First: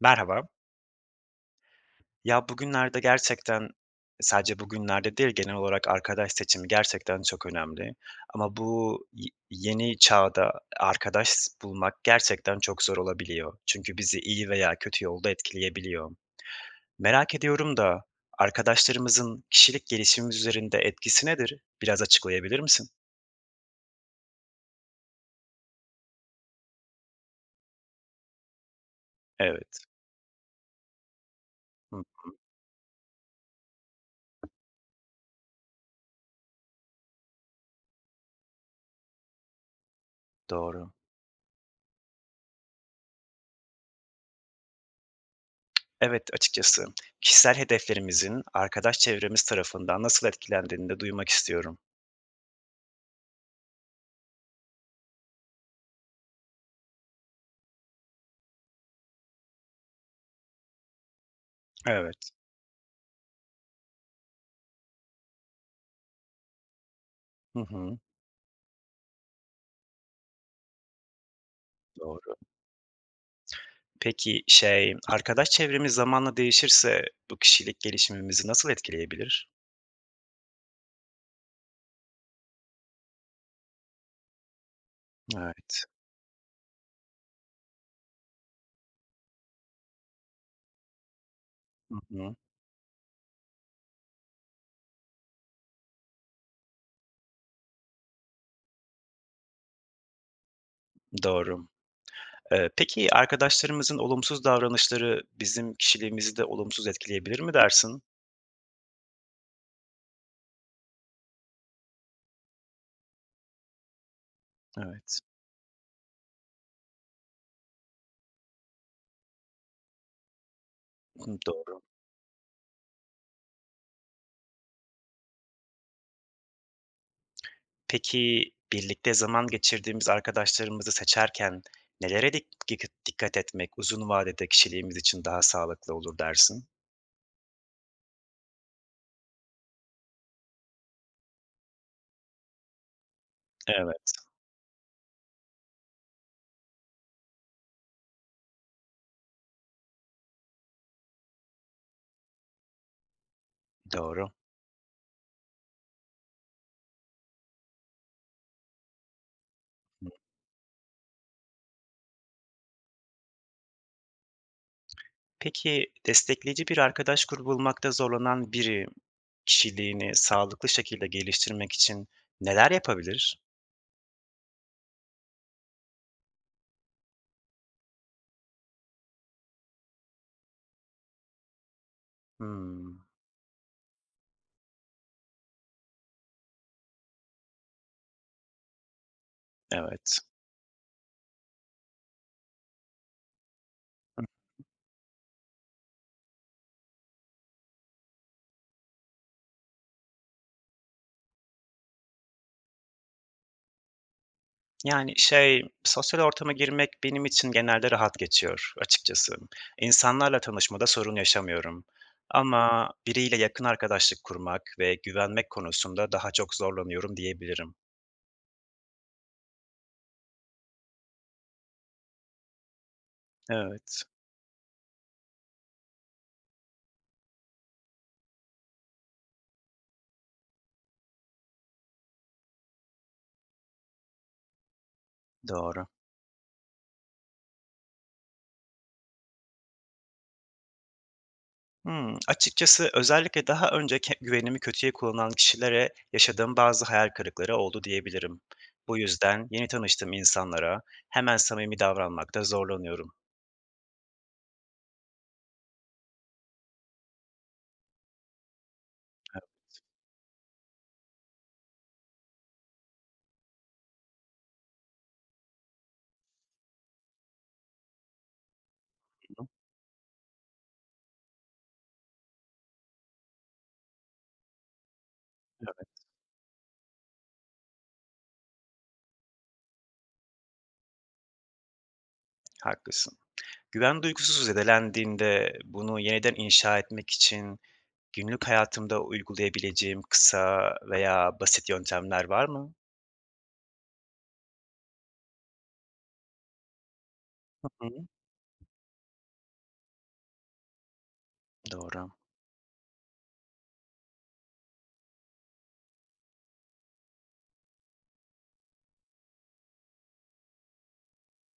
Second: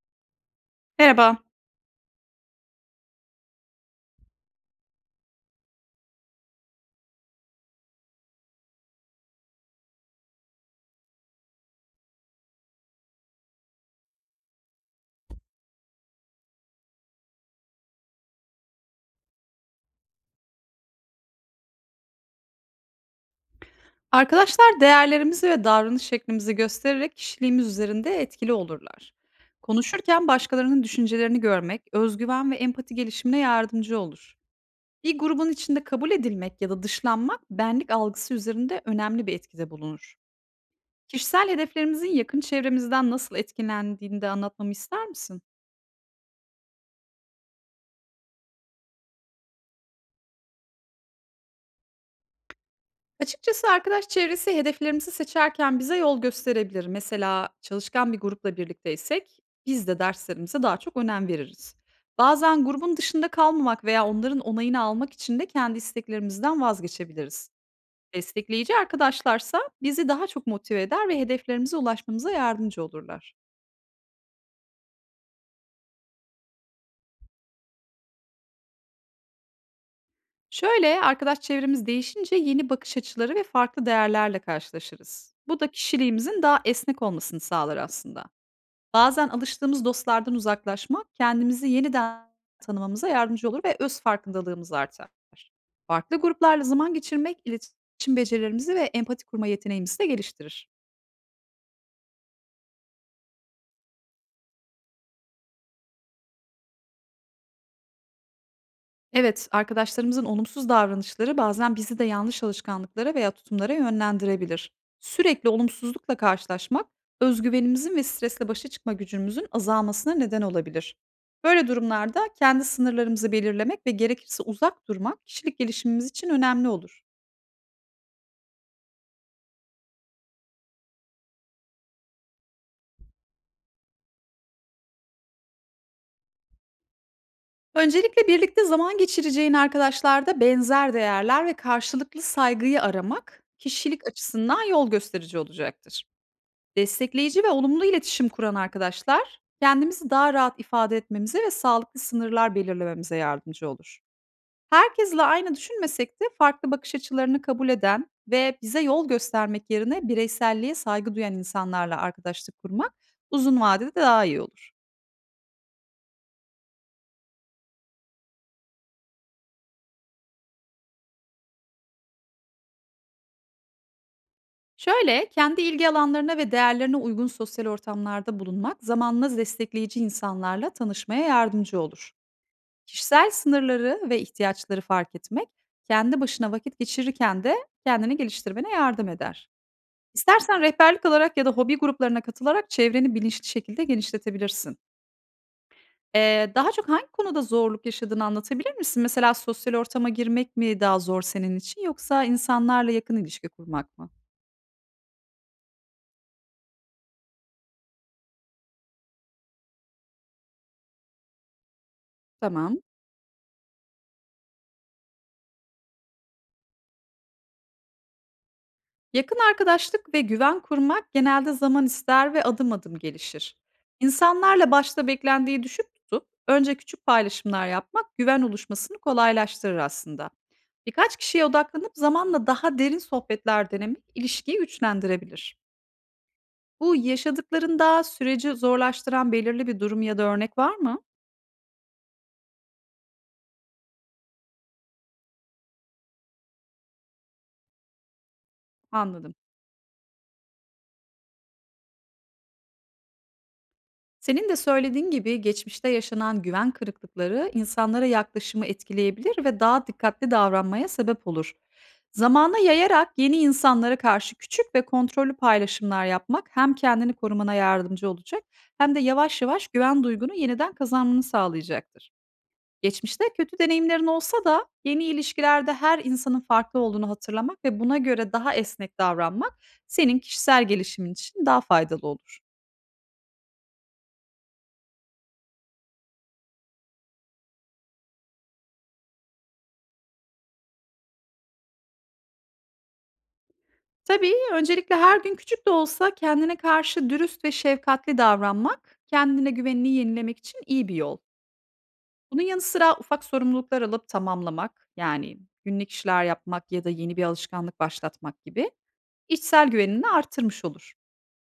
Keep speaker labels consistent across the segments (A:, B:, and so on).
A: Merhaba.
B: Merhaba.
A: Ya bugünlerde gerçekten sadece bugünlerde değil genel olarak arkadaş seçimi gerçekten çok önemli. Ama bu yeni çağda arkadaş bulmak gerçekten çok zor olabiliyor. Çünkü bizi iyi veya kötü yolda etkileyebiliyor. Merak ediyorum da arkadaşlarımızın kişilik gelişimimiz üzerinde etkisi nedir? Biraz açıklayabilir misin?
B: Arkadaşlar değerlerimizi ve davranış şeklimizi göstererek kişiliğimiz üzerinde etkili olurlar.
A: Evet.
B: Konuşurken başkalarının düşüncelerini görmek,
A: Hı,
B: özgüven ve empati gelişimine yardımcı olur. Bir grubun içinde kabul edilmek ya da dışlanmak benlik algısı üzerinde önemli bir etkide bulunur.
A: doğru.
B: Kişisel hedeflerimizin yakın çevremizden nasıl etkilendiğini de anlatmamı ister misin?
A: Evet, açıkçası kişisel hedeflerimizin arkadaş çevremiz tarafından nasıl etkilendiğini de duymak istiyorum.
B: Açıkçası arkadaş çevresi hedeflerimizi seçerken bize yol gösterebilir. Mesela çalışkan bir grupla birlikteysek biz de derslerimize daha çok önem veririz.
A: Evet.
B: Bazen grubun dışında kalmamak veya onların onayını almak için de kendi isteklerimizden vazgeçebiliriz.
A: Hı hı.
B: Destekleyici arkadaşlarsa bizi daha çok motive eder ve hedeflerimize ulaşmamıza
A: Doğru.
B: yardımcı olurlar.
A: Peki, şey, arkadaş çevremiz zamanla değişirse bu kişilik gelişimimizi nasıl etkileyebilir?
B: Şöyle, arkadaş çevremiz değişince yeni bakış açıları ve farklı değerlerle karşılaşırız. Bu da
A: Evet.
B: kişiliğimizin daha esnek olmasını sağlar aslında. Bazen alıştığımız dostlardan uzaklaşmak, kendimizi
A: Hı
B: yeniden
A: hı.
B: tanımamıza yardımcı olur ve öz farkındalığımız artar. Farklı gruplarla zaman geçirmek, iletişim becerilerimizi ve empati kurma yeteneğimizi de geliştirir.
A: Doğru. Peki, arkadaşlarımızın olumsuz davranışları bizim kişiliğimizi de olumsuz etkileyebilir mi dersin?
B: Evet, arkadaşlarımızın olumsuz davranışları bazen bizi de yanlış alışkanlıklara veya tutumlara yönlendirebilir.
A: Evet.
B: Sürekli olumsuzlukla karşılaşmak, özgüvenimizin ve stresle başa çıkma gücümüzün azalmasına neden olabilir.
A: Hı,
B: Böyle
A: doğru.
B: durumlarda kendi sınırlarımızı belirlemek ve gerekirse uzak durmak kişilik gelişimimiz için önemli olur.
A: Peki, birlikte zaman geçirdiğimiz arkadaşlarımızı seçerken nelere dikkat etmek uzun vadede kişiliğimiz için daha sağlıklı olur dersin?
B: Öncelikle birlikte zaman geçireceğin arkadaşlarda benzer değerler ve karşılıklı saygıyı aramak kişilik
A: Evet.
B: açısından yol gösterici olacaktır. Destekleyici ve olumlu iletişim kuran arkadaşlar kendimizi daha rahat ifade etmemize ve sağlıklı sınırlar belirlememize yardımcı olur.
A: Doğru.
B: Herkesle aynı düşünmesek de farklı bakış açılarını kabul eden ve bize yol göstermek yerine bireyselliğe saygı duyan insanlarla arkadaşlık kurmak uzun vadede daha iyi olur.
A: Peki, destekleyici bir arkadaş grubu bulmakta zorlanan biri kişiliğini sağlıklı şekilde geliştirmek için neler yapabilir?
B: Şöyle, kendi ilgi alanlarına ve değerlerine uygun sosyal ortamlarda bulunmak zamanla destekleyici insanlarla tanışmaya yardımcı olur.
A: Hımm,
B: Kişisel sınırları ve ihtiyaçları fark etmek, kendi başına vakit geçirirken de kendini geliştirmene yardım eder.
A: evet.
B: İstersen rehberlik alarak ya da hobi gruplarına katılarak çevreni bilinçli şekilde genişletebilirsin. Daha çok hangi konuda zorluk yaşadığını anlatabilir misin? Mesela sosyal ortama girmek mi daha zor senin için, yoksa insanlarla yakın ilişki kurmak mı?
A: Yani, şey, sosyal ortama girmek benim için genelde rahat geçiyor açıkçası. İnsanlarla tanışmada sorun yaşamıyorum
B: Tamam.
A: ama biriyle yakın arkadaşlık kurmak ve güvenmek konusunda daha çok zorlanıyorum diyebilirim.
B: Yakın arkadaşlık ve güven kurmak genelde zaman ister ve adım adım gelişir.
A: Evet,
B: İnsanlarla başta beklendiği düşük tutup önce küçük paylaşımlar yapmak güven oluşmasını kolaylaştırır aslında. Birkaç kişiye odaklanıp zamanla daha derin sohbetler denemek ilişkiyi güçlendirebilir.
A: doğru.
B: Bu yaşadıklarında süreci zorlaştıran belirli bir durum ya da örnek var mı?
A: Hımm. Açıkçası özellikle daha önce güvenimi kötüye kullanan kişilere yaşadığım bazı hayal kırıkları oldu diyebilirim. Bu
B: Anladım.
A: yüzden yeni tanıştığım insanlara hemen samimi davranmakta zorlanıyorum.
B: Senin de söylediğin gibi geçmişte yaşanan güven kırıklıkları insanlara yaklaşımı etkileyebilir ve daha dikkatli davranmaya sebep olur. Zamana yayarak yeni insanlara karşı küçük ve kontrollü paylaşımlar yapmak hem kendini korumana yardımcı olacak, hem de yavaş
A: Evet,
B: yavaş güven duygunu yeniden kazanmanı sağlayacaktır. Geçmişte kötü deneyimlerin olsa da yeni ilişkilerde her
A: evet,
B: insanın farklı olduğunu hatırlamak ve buna göre daha esnek davranmak senin kişisel gelişimin için daha faydalı olur.
A: haklısın. Güven duygusu zedelendiğinde bunu yeniden inşa etmek için günlük hayatımda uygulayabileceğim kısa veya basit yöntemler var mı?
B: Tabii, öncelikle her gün küçük de olsa kendine karşı dürüst ve
A: Hı.
B: şefkatli davranmak, kendine güvenini yenilemek için iyi bir yol.
A: Doğru.
B: Bunun yanı sıra ufak sorumluluklar alıp tamamlamak, yani günlük işler yapmak ya da yeni bir alışkanlık başlatmak gibi, içsel güvenini artırmış olur.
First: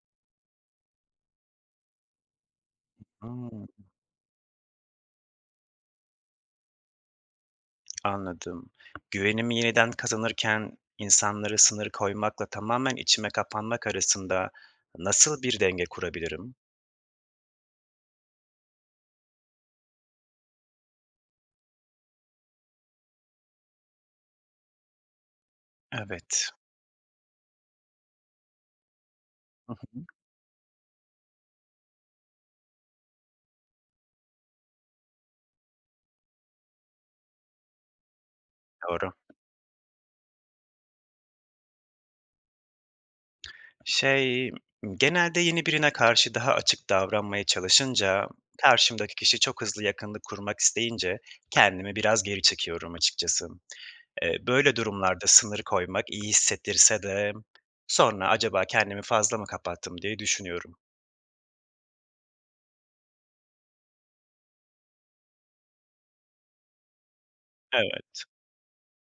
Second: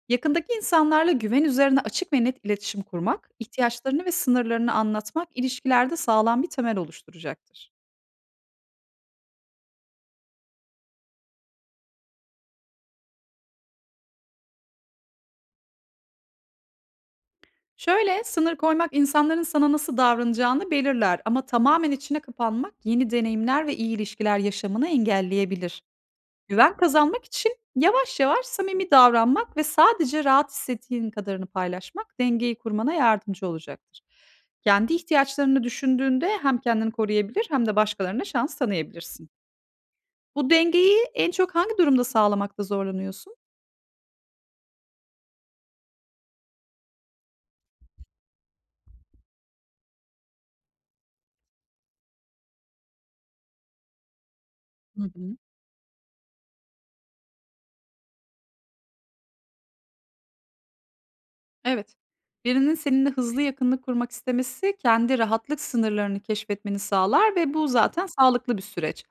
B: Yakındaki insanlarla güven üzerine açık ve net iletişim kurmak,
A: Hıı.
B: ihtiyaçlarını ve sınırlarını anlatmak ilişkilerde sağlam bir temel oluşturacaktır.
A: Anladım. Güvenimi yeniden kazanırken insanlara sınır koymakla tamamen içime kapanmak arasında nasıl bir denge kurabilirim?
B: Şöyle, sınır koymak insanların sana nasıl davranacağını belirler, ama tamamen içine kapanmak yeni deneyimler ve iyi ilişkiler yaşamını engelleyebilir.
A: Evet.
B: Güven kazanmak için yavaş yavaş samimi davranmak ve
A: Hı hı.
B: sadece rahat hissettiğin kadarını paylaşmak dengeyi kurmana yardımcı olacaktır. Kendi ihtiyaçlarını düşündüğünde hem kendini koruyabilir, hem de başkalarına şans
A: Doğru.
B: tanıyabilirsin. Bu dengeyi en çok hangi durumda sağlamakta zorlanıyorsun?
A: Şey, genelde yeni birine karşı daha açık davranmaya çalışınca karşımdaki kişi çok hızlı yakınlık kurmak isteyince kendimi biraz geri çekiyorum açıkçası. Böyle durumlarda sınır koymak iyi hissettirse de sonra acaba kendimi fazla mı kapattım diye düşünüyorum.
B: Evet. Birinin seninle hızlı yakınlık kurmak istemesi kendi rahatlık sınırlarını keşfetmeni sağlar ve bu zaten
A: Evet.
B: sağlıklı bir süreç.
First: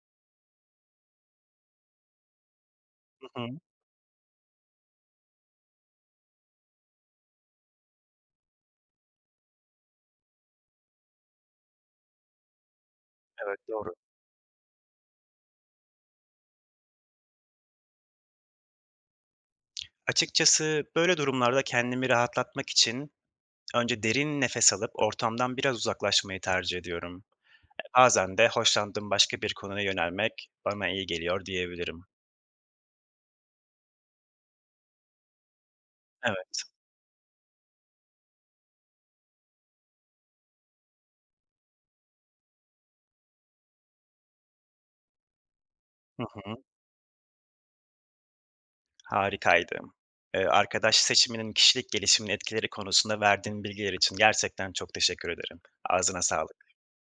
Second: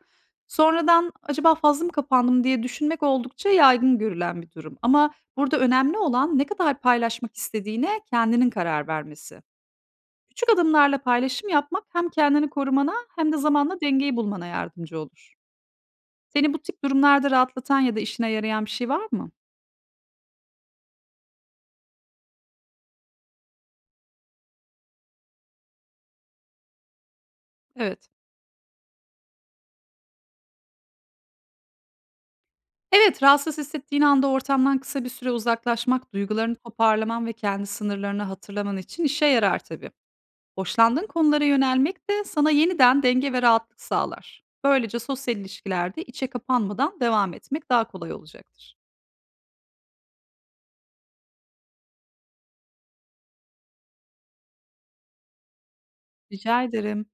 B: Sonradan acaba fazla mı kapandım diye düşünmek
A: Hı hı.
B: oldukça yaygın görülen bir durum. Ama burada önemli olan ne kadar paylaşmak istediğine kendinin karar vermesi. Küçük adımlarla paylaşım yapmak hem kendini korumana, hem de
A: Evet,
B: zamanla
A: doğru.
B: dengeyi bulmana yardımcı olur. Seni bu tip durumlarda rahatlatan ya da işine yarayan bir şey var mı?
A: Açıkçası böyle durumlarda kendimi rahatlatmak için önce derin nefes alıp ortamdan biraz uzaklaşmayı tercih ediyorum. E,
B: Evet.
A: bazen de hoşlandığım başka bir konuya yönelmek bana iyi geliyor diyebilirim.
B: Evet, rahatsız hissettiğin anda ortamdan kısa bir süre uzaklaşmak, duygularını
A: Evet.
B: toparlaman ve kendi sınırlarını hatırlaman için işe yarar tabii. Hoşlandığın konulara yönelmek de sana yeniden denge ve rahatlık sağlar. Böylece sosyal ilişkilerde
A: Hı
B: içe
A: hı.
B: kapanmadan devam etmek daha kolay olacaktır.
A: Harikaydı. Arkadaş seçiminin kişilik gelişimine etkileri konusunda verdiğin bilgiler için gerçekten çok teşekkür ederim. Ağzına sağlık.
B: Rica ederim.